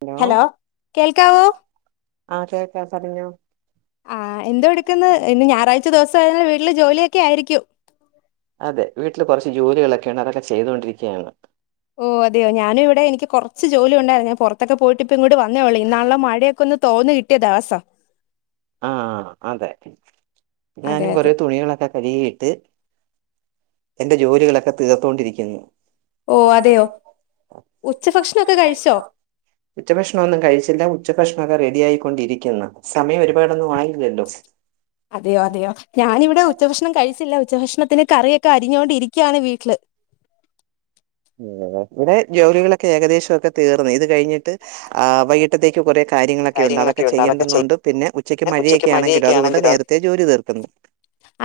Hello കേൾക്കാവോ ആഹ കേക്കാ പറഞ്ഞോ ആഹ് എന്തടുകുന്ന് ഇന്ന് ഞാറാഴ്ച ദിവസം [unintelligible] വീട്ടിൽ ജോലിയൊക്കെ ആയിരിക്കും അതെ വീട്ടില് കൊറച്ച് ജോലികളൊക്കെയൊണ്ട് അതൊക്കെ ചെയ്തോണ്ടിരിക്കയാ ഞങ്ങള് ഓ അതെയോ ഞാനിവിടെയെനിക്ക് കൊറച്ച് ജോലി ഉണ്ടാർന്ന് ഞാ പൊറതൊക്കെ പോയിട്ട് ഇപ്പഇങ്ങോട് വന്നേയുള്ളൂ ഇന്നാള്ളമഴയക്കെന്ന് തോന്ന്കി ന്റെദാസ്സ ആഹ അതെ അതെ ഞാനും അതെ കൊറേ തുണികളൊക്കെ [unintelligible] യിട്ട് എന്റെജോലികളൊക്കെ തീർത്തൊണ്ടിരിക്കുന്നു ഓഹ് അതെയോ ഉച്ചഭക്ഷണൊക്കെ കഴിച്ചോ? ഉച്ചഭക്ഷണമൊന്നും കഴിച്ചില്ല ഉച്ച ഭക്ഷണക്കേ റെഡിയായിയിക്കൊണ്ടിരിക്കുന്നു സമയംഒരു ഇപ്പടൊന്നും വാങ്ങില്ലല്ലോ അതെയോ അതെയോ ഞാനിവടെ ഉച്ചഭക്ഷണം കഴിച്ചില്ല ഉച്ചഭക്ഷണത്തിന് കറിയൊക്കെ അരിഞ്ഞോണ്ടിരിക്കാണ് വീട്ടില് ഇവിടെജോലികളൊക്കെ ഏകദേശ ഒക്കെതീർന്ന് ഇത് കഴിഞ്ഞിട്ട് ആ വൈകിട്ടത്തേക്ക് കുറെ കാര്യങ്ങളൊക്കെണ്ട് കാര്യങ്ങളൊക്കെ അതൊക്കെ ഉണ്ട് ചെയ് ചെയ്യേണ്ടനോണ്ട് പിന്ന ഉച്ചക്ക് ഉച്ചയ്ക്ക് മഴയൊക്കൊണെങ്കിലൊ മഴയൊക്കെ അതുകൊണ്ട് ആണെങ്കിലോ നേരത്തെജോലിതീർക്കുന്നു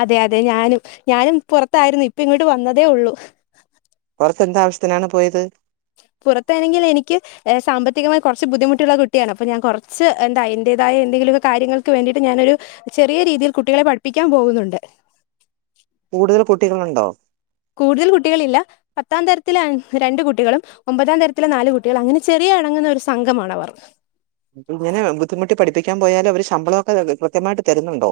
അതെ അതെ ഞാനും ഞാനും പുറത്തായിരുന്നു ഇപ്പ ഇങ്ങോട് വന്നതേഒള്ളു പുറത്ത് എന്താവശ്യത്തിനാണ് പോയത് പുറത്താണെങ്കിൽ എനിക്ക് സാമ്പത്തികമായി കൊറച്ച് ബുദ്ധിമുട്ടുള്ള കുട്ടിയാണ് അപ്പ ഞൻ കൊറച്ച്എന്ത അയിന്റെതായ എന്തെങ്കിലും കാര്യങ്ങൾക്ക് വേണ്ടിട്ട് ഞാനൊരു ചെറിയ രീതിയിൽ കുട്ടികളെ പഠിപ്പിക്കാൻപോകുന്നുണ്ട് കൂടുതൽ കുട്ടികളുണ്ടോ കൂടുതൽ കുട്ടികളില്ല പത്താംതരത്തിലെ രണ്ട് കുട്ടികളും ഒമ്പതാം തരത്തില് നാല്കുട്ടികൾ അങ്ങനെ ചെറിയഇ ണങ്ങുന്നഒരു സംഘമാണവർ ഇങ്ങനെ ബുദ്ധിമുട്ടി പഠിപ്പിക്കാൻ പോയാല് അവര് ശമ്പളൊക്കെ കൃത്യമായിട്ട് തരുന്നുണ്ടോ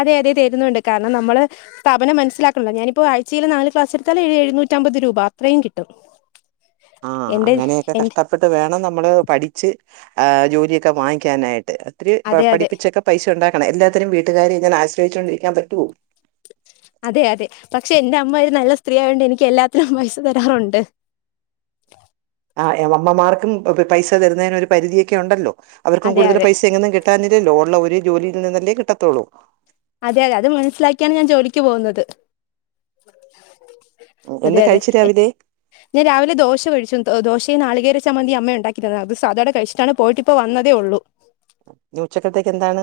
അതെ അതെ തരുന്നുണ്ട് കാരണം നമ്മള് സ്ഥാപനം മനസിലാകണല്ല ഞാനിപ്പോ ആഴ്ചയില് നാല് ക്ലാസ് എടുത്താല് ഏഴ് എഴുന്നൂറ്റമ്പത് രൂപ അത്രയുംകിട്ടും ആഹ് അങ്ങനെക്കെ കഷ്ട്ട കിട്ടിയിട്ട് വേണം നമ്മള് പഠിച്ച് ആ ജോലിക്കെ വാങ്ങിക്കാനായിട്ട് ഒത്തിരി പ അതെ അതെ പഠിപ്പിച്ചൊക്കെ പൈസഉണ്ടാക്കണംഎല്ലാത്തിനും വീട്ടുകാരെ ഇങ്ങനെ ആശ്രയിച്ചുകൊണ്ടരിക്കൻ പറ്റൊ അതെ അതെ പക്ഷെ എന്റെ അമ്മ ഒരു നല്ല സ്ത്രീആയോണ്ട് എനിക്ക് എല്ലാത്തിനും പൈസ തരാറുണ്ട് ആഹ് എഹ് ഞങ്ങളമ്മമ്മാര്ക്കും പ് പ് പൈസ തരുന്നേന് ഒര് പരിധിയൊക്കെ ഉണ്ടല്ലോ അവർക്കും അതെ കൂടുതല് അതെ പൈസ എങ്ങ്ന്നും കി കിട്ടാന്റെ [unintelligible] ലോണുള്ള ഒരു ജോലിയിൽ നിന്നല്ലേ കിട്ടതൊള്ളൂ അതെ അതെ അത് മനസിലാക്കിയാണ് ഞാൻജോലിക്ക്പോകുന്നത് ഉം, അതെ എന്ത് അതെ കഴിച്ചു എ രാവിലെ ഞാൻരാവിലെ ദോശ കഴിച്ചു ദോശയും നാളികേരചമന്തിയും അമ്മ ഉണ്ടാക്കിതന്നു അത് സാധോടെ കഴിച്ചിട്ടാണ് പോയിട്ട് പ്പൊവന്നതേഒള്ളൂ ഇന്ന് ഉച്ചക്കത്തേക്ക് എന്താണ്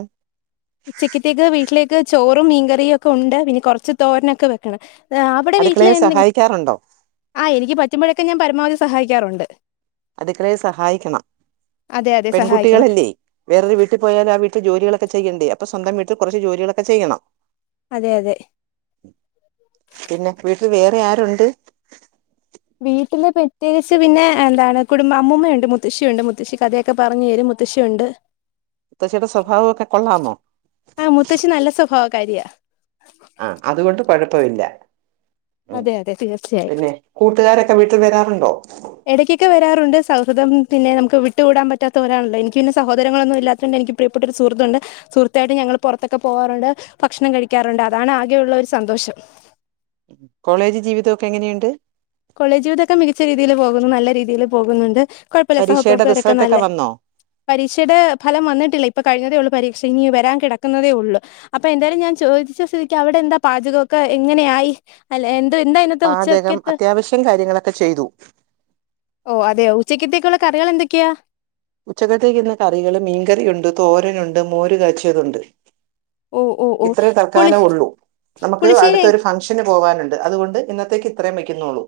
ഉച്ചക്കത്തേക്ക് വീട്ടിലേക്ക് ചോറും മീൻകറിയുംഒക്കെഉണ്ട് പിന്നെ കൊറച്ച് തോരനൊക്കെ വെക്കണം അവിടെ വീട്ടിൽ അടുക്കളയിൽ എന്തെ, സഹായിക്കാറുണ്ടോ ആ എനിക്ക് പറ്റുമ്പോഴൊക്കെ ഞാൻ പരമാവധി സഹായിക്കാറുണ്ട്. അടുക്കളയിൽ സഹായിക്കണം അതെ അതെ സഹായിക്കണം പെൺകുട്ടികളല്ലേ വേറൊരു വീട്ടിൽ പോയാലും ആവീട്ടിൽ ജോലികളൊക്കെ ചെയ്യണ്ടേ, അപ്പൊ സ്വന്തം വീട്ടിൽ കുറച്ചു ജോലികളോകെ ചെയ്യണം. അതെ, അതെ. പിന്നെ വീട്ടിൽ വേറെ ആരുണ്ട്? വീട്ടില് പ്രെത്യേകിച്ച് പിന്നെ എന്താണ് കുടുംബം അമ്മൂമ്മയുണ്ട്, മുത്തശ്ശി ഒണ്ട് മുത്തശ്ശി കഥയൊക്കെ പറഞ്ഞെരും മുത്തശ്ശിയുണ്ട്. [inaudible] മുത്തശ്ശിയുടെ സ്വഭാവക്കെ കൊള്ളാമോ? ആഹ് മുത്തശ്ശി നല്ല സ്വഭാവകാരിയ. ആ അതുകൊണ്ട് കൊഴപ്പഇല്ല. അതെ, അതെ തീർച്ചയായും. കൂട്ടുകാരൊക്കെ വീട്ടിൽ വരാറുണ്ടോ ഇടയ്ക്കൊക്കെ വരാറുണ്ട് സൗഹൃദം പിന്നെ നമുക്ക് വിട്ട്കൂടാൻ പറ്റാത്തരാണല്ലോ, എനിക്ക് പിന്നെ സഹോദരങ്ങളൊന്നും ഇല്ലാതൊണ്ട് എനിക്ക് പ്രിയപ്പെട്ട ഒരു സുഹൃത്തൊണ്ട്. സുഹൃത്തായിട്ടും ഞങ്ങൾ പുറത്തൊക്കെ പോകാറുണ്ട്, ഭക്ഷണം കഴിക്കാറുണ്ട് അതാണ് ആകെയുള്ള ഒരു സന്തോഷം. കോളേജ് ജീവിതം ഒക്കെ എങ്ങനെണ്ട്? കോളേജ് ജീവിതൊക്കെ മികച്ച രീതിയിൽ പോകുന്നു, നല്ല രീതിയിൽ പോകുന്നുണ്ട്. കുഴപ്പല്ല പരീക്ഷയുടെ സഹപ്രവർത്തകരോക്കെ റിസൾട്ട് ഒക്കെ നല്ലേ വന്നോ പരീക്ഷയുടെ ഫലം വന്നിട്ടില്ല, ഇപ്പൊ കഴിഞ്ഞതേ ഉള്ളു പരീക്ഷ ഇനി വരാൻ കിടക്കുന്നതേ ഉള്ളു. അപ്പൊ എന്തായാലും ഞാൻ ചോദിച്ച സ്ഥിതിക്ക് അവിടെ എന്താ പാചകൊക്കെ എങ്ങനെയായി. അല്ല എന്ത് എന്താ ഇന്നത്തെ ഉച്ചക്കത്തെ ത്തെ കാര്യങ്ങളൊക്കെ ചെയ്തു. ഓ അതെയോ ഉച്ചയ്ക്കത്തേക്കുള്ള കറികൾ എന്തൊക്കെയാ? ഉച്ചകത്തേക്ക് ഇന്ന് കറികള് മീൻകറിയുണ്ട്, തോരനുണ്ട്, മോരുകാച്ചിയതുണ്ട്. ഓ ഓ ഓ ഇത്രേ പുളി തൽക്കാലം ഉള്ളൂ. നമുക്ക് പുളിശ്ശേരി അടുത്തരു ഫങ്ഷൻ ന് പോവാനുണ്ട് അതുകൊണ്ട് ഇന്നത്തേക്ക് ഇത്രേ വയ്ക്കുന്നുള്ളൂ.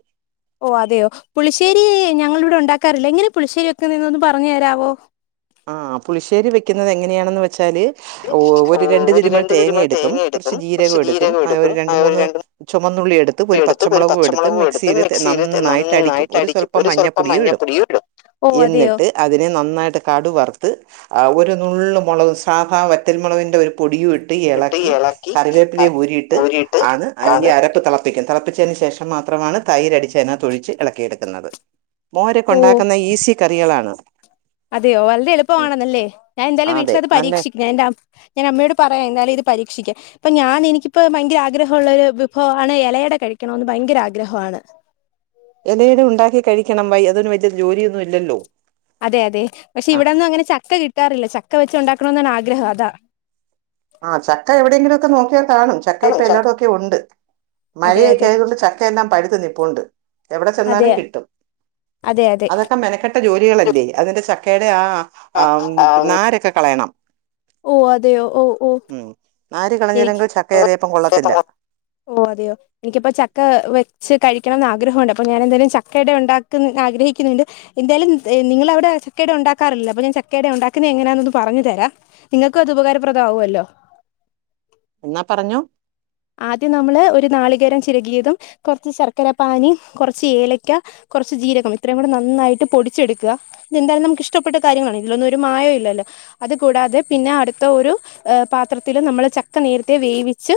ഓ അതെയോ പുളിശ്ശേരി ഞങ്ങൾ ഇവിടെ ഉണ്ടാക്കാറില്ല എങ്ങനെ പുളിശ്ശേരി വെക്കുന്നന്ന്തൊന്ന് പറഞ്ഞു തരാമോ ആഹ് പുളിശേരി വെക്കുന്നത് എങ്ങനെയാണെന്ന് വെച്ചാല് ഓ ഒരു രണ്ട് തിരുമൽ തേങ്ങ എടുക്കും, കുറച്ച് ജീരകം എടുക്കും, ആ ഒരു രണ്ട് മൂന്ന്. ചുമന്നുള്ളി എടുത്ത് ഒരു പച്ചമുളകും എടുത്ത് മിക്സിയില് നന്നായിട്ട് അടിക്കും. ഒരു സ്വ ൽപ്പം മഞ്ഞപ്പൊടിയും ഇടും. ഓ അതെയോ എന്നിട്ട് അതിനെ നന്നായിട്ട് കടു വറുത്ത് ഒരു നുള്ള് മൊളക് സാധാ വറ്റൽ മൊളകിന്റെ ഒരു പൊടിയും ഇ ഇളക്കി കറിവേപ്പിലേം ഊരിയിട്ട് ആണ് ഈ അത് അരപ്പ് തള പ്പിക്കും തിളപ്പിച്ചതിന് ശേഷം മാത്രമാണ് തൈരടിച്ചതിനകത്ത് ഒഴിച്ച് ഇളക്കിയെടുക്കുന്നത്. ഓ മോരക്കൊണ്ടാക്കുന്ന ഈസി കറികളാണ്. അതെയോ വളരെ ഉം, എളുപ്പആണന്നല്ലേ. ഞാൻ എന്തായാലും അതെ വീട്ടിലത് നല്ല പരീക്ഷിക്ക എന്റെ അ ഞാൻ അമ്മയോട് പറയാം എന്നാലും ഇത് പരീക്ഷിക്കാൻ. ഇപ്പൊ ഞാൻ എനിക്കിപ്പോ ഭയങ്കര ആഗ്രഹമുള്ള ഒരു വിഭവമാണ് ഇലയട കഴിക്കണന്ന് ഭയങ്കര ആഗ്രഹമാണ് ഇലയട ഉണ്ടാക്കി കഴിക്കണം വൈ അതിനു വലിയ ജോലിയൊന്നും ഇല്ലല്ലോ അതെ അതെ പക്ഷെ ആ ഇവിടെന്നും അങ്ങനെ ചക്ക കിട്ടാറില്ല ചക്ക വെച്ച് ഉണ്ടാക്കണ എന്നാണ് ആഗ്രഹം അതാ ആ ചക്ക എവിടെയെങ്കിലും ഒക്കെ നോക്കിയാൽ കാണും ചക്ക ഇപ്പൊ എല്ലാടും അതെ ഒക്കെ ഉണ്ട് മഴയൊക്കെ അതെ ആയതൊണ്ട് ചക്കയെല്ലാം പഴുത്ത് നിപ്പുണ്ട് എവിടെ അതെ ചെന്നാലും കിട്ടും. അതെ, അതെ. അതൊക്കെ മെനക്കെട്ട ജോലികളല്ലേ അതിന്റെ ചക്കയുടെ ആ നാരൊക്കെ കളയണം ഓ അതെയോ ഓ ഓ ഉം നാര് എനിക്ക് കളഞ്ഞില്ലെങ്കിൽ ചക്കെയെലയപ്പം കൊള്ളത്തില്ല. ഓ അതെയോ. എനിക്കിപ്പോ ചക്ക വെച്ച് കഴിക്കണംന്ന് ആഗ്രഹമുണ്ട് അപ്പൊ ഞാൻ എന്തായാലും ചക്ക അട ഉണ്ടാക്കൻ ആഗ്രഹിക്കുന്നുണ്ട് എന്തായാലും നിങ്ങളവിടെ ചക്കയട ഉണ്ടാക്കാറില്ലല്ലോ അപ്പ ഞാൻ ചക്കയട ഉണ്ടാകുന്നെ എങ്ങനാനൊന്ന് പറഞ്ഞു തരാം ഇങ്ങക്കു അത് ഉപകാരപ്രദമാവുമല്ലോ? എന്നാ പറഞ്ഞോ? ആദ്യം നമ്മള് ഒരു നാളികേരം ചിരകിയതും കുറച്ച് ശർക്കര പാനി കുറച്ച് ഏലക്ക കുറച്ച് ജീരകം ഇത്രയും കൂടെ നന്നായിട്ട് പൊടിച്ചെടുക്കുക. എന്തായാലും നമുക്ക് ഇഷ്ടപ്പെ കാര്യങ്ങളാണ് ഇതിലൊന്നും ഒരു മായ മില്ലല്ലോ. അത് കൂടാതെ പിന്നെ അടുത്ത ഒരു പാത്രത്തില് നമ്മള് ചക്ക നേരത്തെ വേവിച്ച്.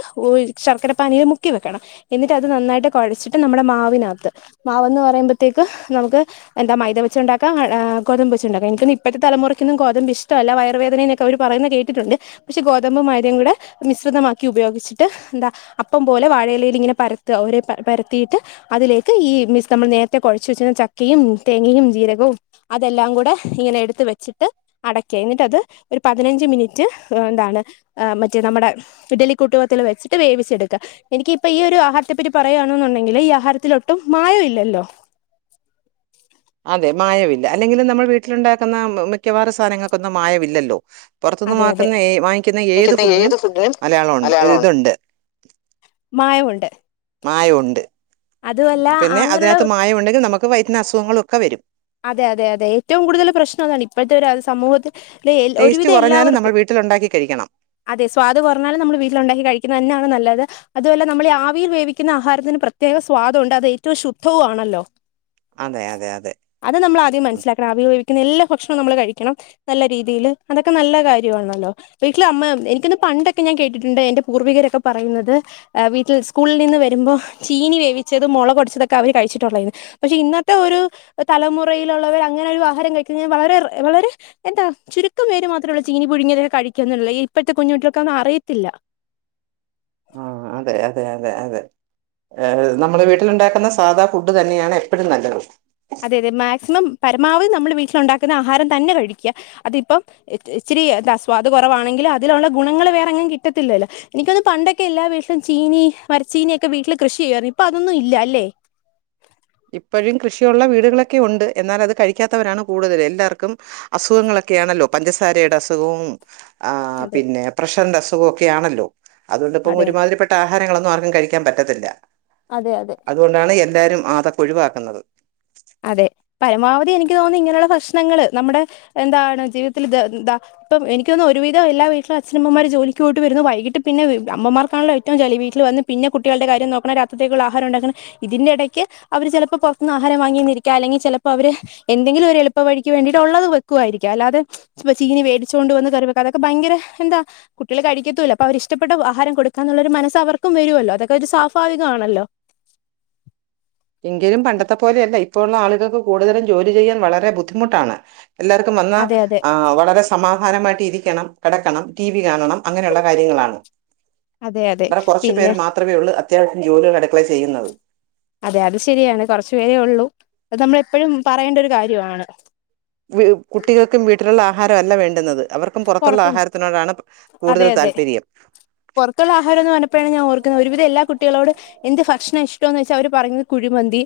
ശർക്കര പാനീയിൽ മുക്കി വെക്കണം എന്നിട്ട് അത് നന്നായിട്ട് കൊഴച്ചിട്ട് നമ്മുടെ മാവിനാത്ത്. ഉപ്പ്മാവെന്ന് പറയുമ്പത്തേക്ക് നമുക്ക്. എന്താ മൈദ വച്ചുണ്ടാക്ക ഗോതമ്പ് വെച്ച് ഉണ്ടാക്കാം എന ഇപ്പത്തെ തലമുറക്കൊന്നും ഗോതമ്പ് ഇഷ്ടല്ല വയറു വേദന. അവർ പറയുന്ന കേട്ടിട്ടുണ്ട് പക്ഷെ ഗോതമ്പ് മൈദയും കൂടെ മിശ്രിതമാക്കി ഉപയോഗിച്ചിട്ട്. എന്താ അപ്പം പോലെ വാഴയിലയിൽ ഇങ്ങനെ പരത്ത ഒരെ പരത്തിയിട്ട്. അതിലേക്ക് ഈ മീസ് നമ്മൾ നേരത്തെ കുഴച്ച് വെച്ചിരുന്ന ചക്കയും തേങ്ങയും ജീരകവും. അതെല്ലാം കൂടെ ഇങ്ങനെ എടുത് വെച്ചിട്ട്. അടക്ക എന്നിട്ടത് ഒരു പതിനഞ്ച് മിനിറ്റ് എന്താണ് മറ്റേ നമ്മുടെ. ഇഡലി കുട്ടുവത്തില് വെച്ചിട്ട് വേവിച്ചെടുക്ക. എനിക്കിപ്പ ഈ ഒരു ആഹാരത്തെ പറ്റി പറയുകയാണെന്നുണ്ടെങ്കില് ഈ ആഹാരത്തിലൊട്ടും മായം ഇല്ലല്ലോ. അതെ മായമില്ല അല്ലെങ്കിൽ നമ്മൾ വീട്ടിലുണ്ടാക്കുന്ന മിക്കവാറും സാധനങ്ങൾക്കൊന്നും മായമില്ലല്ലോ. പുറത്തുന്ന് അതെ അതെ വക്കുന്ന വാങ്ങിക്കുന്ന ഏത് ഫുഡിനും മലയാളണ്ട് ഇതുണ്ട്. മായമുണ്ട്. മായമുണ്ട് അതുമല്ല പിന്നെ അങ്ങനെയുള്ള അതിനകത്ത് മായമുണ്ടെങ്കിൽ നമുക്ക് വയറ്റിന് അസുഖങ്ങളൊക്കെ വരും. അതെ അതെ അതെ ഏറ്റവും കൂടുതൽ പ്രശ്നതാണ് ഇപ്പഴത്തെ ഒരു അ സമൂഹത്തില്. [unintelligible] ടേസ്റ്റ് ഒരുവിധം കുറഞ്ഞാലും നമ്മൾ എല്ലാവർക്കും. വീട്ടിലുണ്ടാക്കി കഴിക്കണം അതെ സ്വാദ് കുറഞ്ഞാലും നമ്മള് വീട്ടില് ഒണ്ടാക്കി കഴിക്കുന്നത് തന്നെയാണ് നല്ലത്. അതു മല്ല നമ്മൾഈ ആവിയിൽ വേവിക്കുന്ന ആഹാരത്തിന് പ്രത്യേക സ്വാദുണ്ട് അത് ഏറ്റവും ശുദ്ധവു ആണല്ലോ. അതെ അതെ അതെ. അത് നമ്മൾ ആദ്യം ഉം മനസ്സിലാക്കണം അവ ഉപയോഗിക്കുന്ന എല്ലാ ഭക്ഷണം നമ്മൾ കഴിക്കണം. നല്ല രീതിയില് അതൊക്കെ നല്ല കാര്യമാണല്ലോ. വീട്ടിലമ്മ എനിക്ക് തോന്നുന്നു പണ്ടൊക്കെ ഞാൻ കേട്ടിട്ട്ണ്ട് എന്റെ പൂർവികരൊക്കെ പറയുന്നത്. വീട്ടിൽ സ്കൂളിൽ നിന്ന് വരുമ്പോ ചീനി വേവിച്ചതും മുള കൊടിച്ചതൊക്കെ അവര് കഴിച്ചിട്ടുള്ളായിരുന്നു. പക്ഷെ ഇന്നത്തെ ഒരു തലമുറയിലുള്ളവർ അങ്ങനെ ഒരു ആഹാരം കഴിക്കാൽ വളരെ വളരെ. എന്താ ചുരുക്കം പേര് മാത്രമുള്ള ചീനി പുഴുങ്ങിയതൊക്കെ കഴിക്കുകന്നുള്ള ഇപ്പഴത്തെ കുഞ്ഞുട്ടികൾക്കൊന്നും അറിയത്തില്ല. ആ അതെ അതെ അതെ അതെ. ഏ നമ്മുടെ വീട്ടിലുണ്ടാക്കുന്ന സാധാ ഫുഡ് തന്നെയാണ് എപ്പ ഴും നല്ലത്. അതെ അതെ മാക്സിമം പരമാവധി നമ്മൾ വീട്ടിലുണ്ടാക്കുന്ന ആഹാരം തന്നെ കഴിക്കുക അതിപ്പം. ഇച്ചിരി ആസ്വാദ് കുറവാണെങ്കിൽ അതിലുള്ള ഗുണങ്ങള് വേറെങ്ങും കിട്ടത്തില്ലല്ലോ. എനിക്കൊന്ന് പണ്ടൊക്കെ എല്ലാ വീട്ടിലും ചീനി മരച്ചീനിയൊക്കെ വീട്ടില് കൃഷി ചെയ്യുമായിരുന്നു ഇപ്പൊ അതൊന്നും ഇല്ല അല്ലേ. ഇപ്പഴും കൃഷിയുള്ള വീടുകളൊക്കെ ഉണ്ട് എന്നാൽ അത് കഴിക്കാത്തവരാണ് കൂടുതൽ എല്ലാവർക്കും. അസുഖങ്ങളൊക്കെയാണല്ലോ പഞ്ചസാരയുടെ അസുഖവും. ആ അതെ പിന്നെ പ്രഷറിന്റെ അസുഖൊക്കെ ആണല്ലോ അതുകൊണ്ടിപ്പം അതെ അതെ ഒരുമാതിരി പെ ട്ട ആഹാരങ്ങളൊന്നും ആർക്കും കഴിക്കാൻ പറ്റത്തില്ല. അതെ അതെ. അതുകൊണ്ടാണ് എല്ലാവരും ആതൊക്ക ഒഴിവാക്കുന്നത്. അതെ പരമാവധി എനിക്ക് തോന്നുന്നു ഇങ്ങനെയുള്ള പ്രശ്നങ്ങള് നമ്മുടെ എന്താണ് ജീവിതത്തില് എാ ഇപ്പം എനിക്ക് തോന്നുന്നു ഒരുവിധം എല്ലാ വീട്ടിലും അച്ഛനമ്മമാര് ജോലക്ക് പോയിട്ട് വരുന്നു വൈകിട്ട് പിന്നെ അമ്മമാർക്കണല്ലോ ഏറ്റവും ജോലി വീട്ടിൽ വന്ന്. പിന്നെ കുട്ടികളുടെ കാര്യം നോക്കണം രാത്രിത്തേക്കുള്ള ആഹാരം ഉണ്ടാക്കണം ഇതിന്റെ ഇടയ്ക്ക് അവര് ചിലപ്പോ പുറത്തുന്ന് ആഹാരം വാങ്ങി. അല്ലെങ്കിൽ ചിലപ്പോ അവര് എന്തെങ്കിലും ഒരു എളുപ്പ വഴിക്ക് വേണ്ടിയിട്ട് ഒളളത് വെക്കുമായിരിക്ക അല്ലതെ. ഇപ്പൊ ചീനി വേടിച്ചോണ്ട് വന്ന് കറി െവക്ക അതൊക്കെ ഭയങ്കര എന്താ. കുട്ടികൾ കഴിക്കത്തുല്ല അപ്പൊ അവർക്കിഷ്ടപ്പെട്ട ആഹാരം കൊടുക്കാ എന്നുള്ള ഒരു മനസ്സ് അവർക്കും വരുമല്ലോ അതൊക്കെ ഒരു സ്വാഭാവികമാണല്ലോ. എങ്കിലും പണ്ടത്തെ പോലെയല്ല ഇപ്പോഴുള്ള ആളുകൾക്ക് കൂടുതലും ജോലി ചെയ്യാൻ വളരെ ബുദ്ധിമുട്ടാണ്. എല്ലാർക്കും വന്നാ അതെ അതെ ആ വളരെ സമാധാനമായിട്ട് ഇരിക്കണം കിടക്കണം ടി വി കാണണം അങ്ങനെയുള്ള കാര്യങ്ങളാണ് അതെ അതെ ഇബടെ കുറച്ചു പിന്നെ പേര് മാത്രമേ ഉള്ളൂ അത്യാവശ്യം ജോലികൾ അടുക്കളേ ചെയ്യുന്നത് അതെ അത് ശരിയാണ് കുറച്ചു പേരേ ഉള്ളൂ അത് നമ്മള എപ്പോഴും പറയേണ്ട ഒരു കാര്യാണ് കുട്ടികൾക്കും വീട്ടിലുള്ള ആഹാരല്ല വേണ്ടുന്നത് അവർക്കും പുറത്തുള്ള പുറത്തു ആഹാരത്തിനോടാണ് കൂടുതൽ താല്പര്യം പുറക്കുള്ള ആഹാര എന്ന് പറഞ്ഞപ്പഴാണ് ഞാ ഓർക്കുന്നത് ഒരുവിധ എല്ലാ കുട്ടികളോട് എന്റെ ഭക്ഷണം ഇഷ്ടന്ന് വെച്ചാ അവരെ പറയുന്നത് കുഴിമന്തി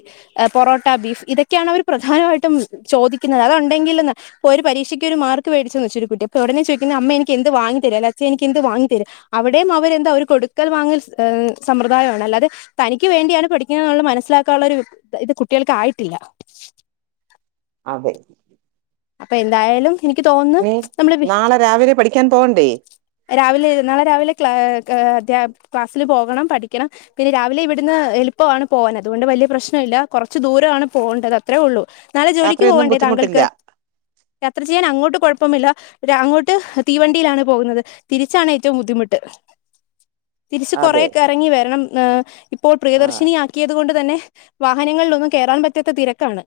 പൊറോട്ട ബീഫ് ഇതൊക്കെയാണ് അവർ പ്രധാനമായിട്ടും ചോദിക്കുന്നത് അതൊണ്ടെങ്കിലും ഒരു പരീക്ഷക്ക് ഒരു മാർക്ക് മേടിച്ചെന്ന് വച്ച് ഒരു കുട്ടി അപ്പൊ ഉടനെ ചോദിക്കുന്നത് അമ്മ എനിക്ക് എന്ത് വാങ്ങിത്തരും എൻ്റെ അച്ച എനിക്കെന്ത് വാങ്ങി തരും? അവിടെയും അവരെന്താ ഒരു കൊടുക്കൽ വാങ്ങൽ സമ്പ്രദായമാണ് അല്ലാതെ തനിക്ക് വേണ്ടിയാണ് പഠിക്കുന്നത് എന്നുള്ളത് മനസ്സിലാക്കാനുള്ള ഒരു ഇത് കുട്ടികൾകായിട്ടില്ല അതെ അപ്പൊ എന്തായാലും എനിക്ക് തോന്നന്ന് നീ നമ്മളെ നാളെ രാവിലെ പഠിക്കാൻ പോവണ്ടേ? രാവിലെ നാളെ രാവിലെ ക്ല അധ ക്ലാസ്സിൽ പോകണം പഠിക്കണം പിന്നെ രാവിലെ ഇവിടുന്ന് എളുപ്പാണ് പോവാൻ അതുകൊണ്ട് വലിയ പ്രശ്നം ഇല്ല കുറച്ച് ദൂരാണ് പോണ്ടത് അത്രേ ഉള്ളു നാളെ ജോലിക്ക് യാത്രയൊന്നും പോവണ്ടേ ബുദ്ധിമുട്ടില്ല താങ്കൾക്ക് യാത്ര ചെയ്യാൻ അങ്ങോട്ട് കുഴപ്പമില്ല ഒരു അങ്ങോട്ട് തീവണ്ടിയിലാണ് പോകുന്നത് തിരിച്ചാണ് ഏറ്റവും ബുദ്ധിമുട്ട് തിരിച്ച് അതെ കുറേക്കെ ഇറങ്ങി വരണം ഏഹ് ഇപ്പോൾ ആ പ്രിയദർശിനിയാ ക്കിയത്കൊണ്ട് തന്നെ വാഹനങ്ങളിലൊന്നും കേറാൻ പറ്റാത്ത തിരക്കാണ്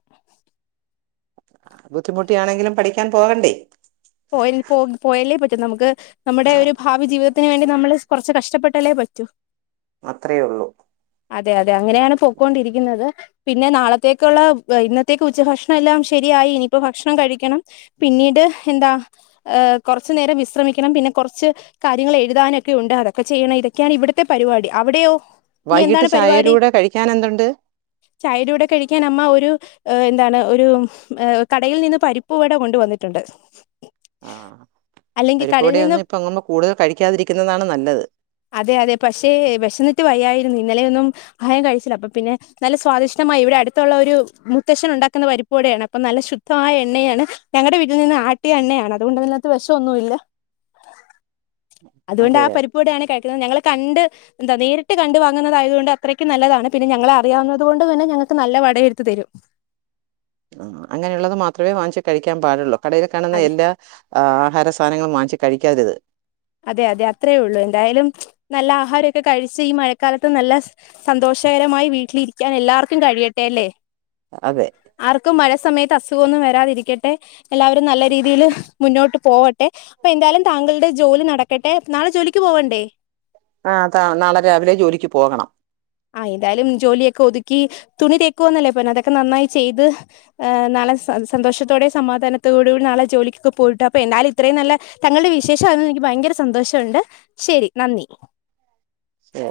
ബുദ്ധിമുട്ടിയാണെങ്കിലും പഠിക്കാൻ പോകണ്ടേ? പോയൽ പോ പോയലേ പറ്റു നമുക്ക് നമ്മുടെ ഒരു ഭാവി ജീവിതത്തിന് വേണ്ടി നമ്മള് കുറച്ച് കഷ്ടപ്പെട്ടലേ പറ്റൂ അത്രേയുള്ളൂ അതെ അതെ അങ്ങനെയാണ് പൊക്കൊണ്ടിരിക്കുന്നത് പിന്നെ നാളത്തേക്കുള്ള ഇന്നത്തേക്ക് ഉച്ച ഭക്ഷണം എല്ലാം ശരിയായി ഇനിയിപ്പോ ഭക്ഷണം കഴിക്കണം പിന്നീട് എന്താ ഹ കുറച്ചു നേരം വിശ്രമിക്കണം പിന്നെ കുറച്ച് കാര്യങ്ങൾ എഴുതാനൊക്കെ ഉണ്ട് അതൊക്കെ ചെയ്യണ ഇതൊക്കെയാണ് ഇവിടത്തെ പരിപാടി അവിടെയോ? ഇനി വൈകിട്ട് എന്താണ് ചായടെ കൂടെ കഴിക്കാൻ എന്തുണ്ട്? ചായുടെ കൂടെ കഴിക്കാൻ അമ്മ ഒരു ഏ എന്താണ് ഒരു ഏ കടയിൽ നിന്ന് പരിപ്പുവട കൊണ്ടുവന്നിട്ടുണ്ട് ആഹ അല്ലെങ്കിൽ പരിപ്പ് വട കടയിൽ നിന്ന് ഒന്നും ഇപ്പം കൂടുതൽ കഴിക്കാതിരിക്കുന്നതാണ് നല്ലത്. അതെ അതെ പക്ഷേ വിശന്നിട്ട് വയ്യായിരുന്നു ഇന്നലെയൊന്നും അഹാരം കഴിച്ചില്ല അപ്പൊ പിന്നെ നല്ല സ്വാദിഷഠമായി ഇവിടെ അടുത്തുള്ള ഒരു മുത്തശ്‌ചൻ ഉണ്ടാക്കുന്ന പരിപ്പുടെയാണ് അപ്പൊ നല്ല ശുദ്ധ മായ എണ്ണയാണ് ഞങ്ങളുടെ വീട്ടിൽ നിന്ന് ആട്ടി ട്ടിയ എണ്ണയാണ് അതുകൊണ്ട് അതിനകത്ത് വിഷന്നുല്ല അതുകൊണ്ട് അതെ ആ പരി ടെയാണ് കഴിക്കുന്നത് ഞങ്ങൾ കണ്ട് എന്താ നേരിട്ട് കണ്ടു വാങ്ങുന്നത ആയത കൊണ്ട് അത്രയ്ക്ക് നല്ലതാണ് പിന്നെ ഞങ്ങളെ അറിയാവുന്നത കൊണ്ട് തന്നെ ഞങ്ങൾക്ക് നല്ല വട എരുത്ത് തരും ആ അങ്ങനെയുള്ളത് മാത്രമേ വാങ്ങിച്ച് കഴിക്കാൻ പാടുള്ളൂ കടേലു കാണുന്ന അതെ എല്ലാ ആഹാര സാധനങ്ങൾ വാങ്ങിച്ച് കഴിക്കാരുത് അതെ അതെ അത്രയേ ഉള്ളൂ എന്തായാലും നല്ല ആഹാരമൊക്കെ കഴിച്ച് ഈ മഴക്കാലത്ത് നല്ല സന്തോഷകരമായി വീട്ടിലിരിക്കാൻ എല്ലാവർക്കും കഴിയട്ടെ അല്ലേ അതെ ആർക്കും മഴ സമയത്ത് അസുഖന്നും വരാതിരിക്കട്ടെ എല്ലാവരും നല്ല രീതിയിൽ മുന്നോട്ട് പോവട്ടെ അപ്പൊ എന്തായാലും താങ്കളുടെ ജോലി നടക്കട്ടെ നാളെ ജോലിക്ക് പോവണ്ടേ? ആ നാളെ രാവിലെ ജോലിക്ക് പോകണം ആ എന്തായാലും ജോലിയൊക്കെ ഒതുക്കി തുണി തേക്കുവാന്നല്ലേ പി അതൊക്കെ നന്നായി ചെയ്ത് നാളെ സന്തോഷത്തോടെ സമാധാനത്തോട കൂടി നാളെ ജോലിക്കൊക്കെ പോയിട്ടു അപ്പൊ എന്നാലും ഇത്രയും നല്ല തങ്ങളുടെ വിശേഷം അറിഞ്ഞത് എനിക്ക് ഭയങ്കര സന്തോഷാണ്ട് ശെരി നന്ദി. ഏ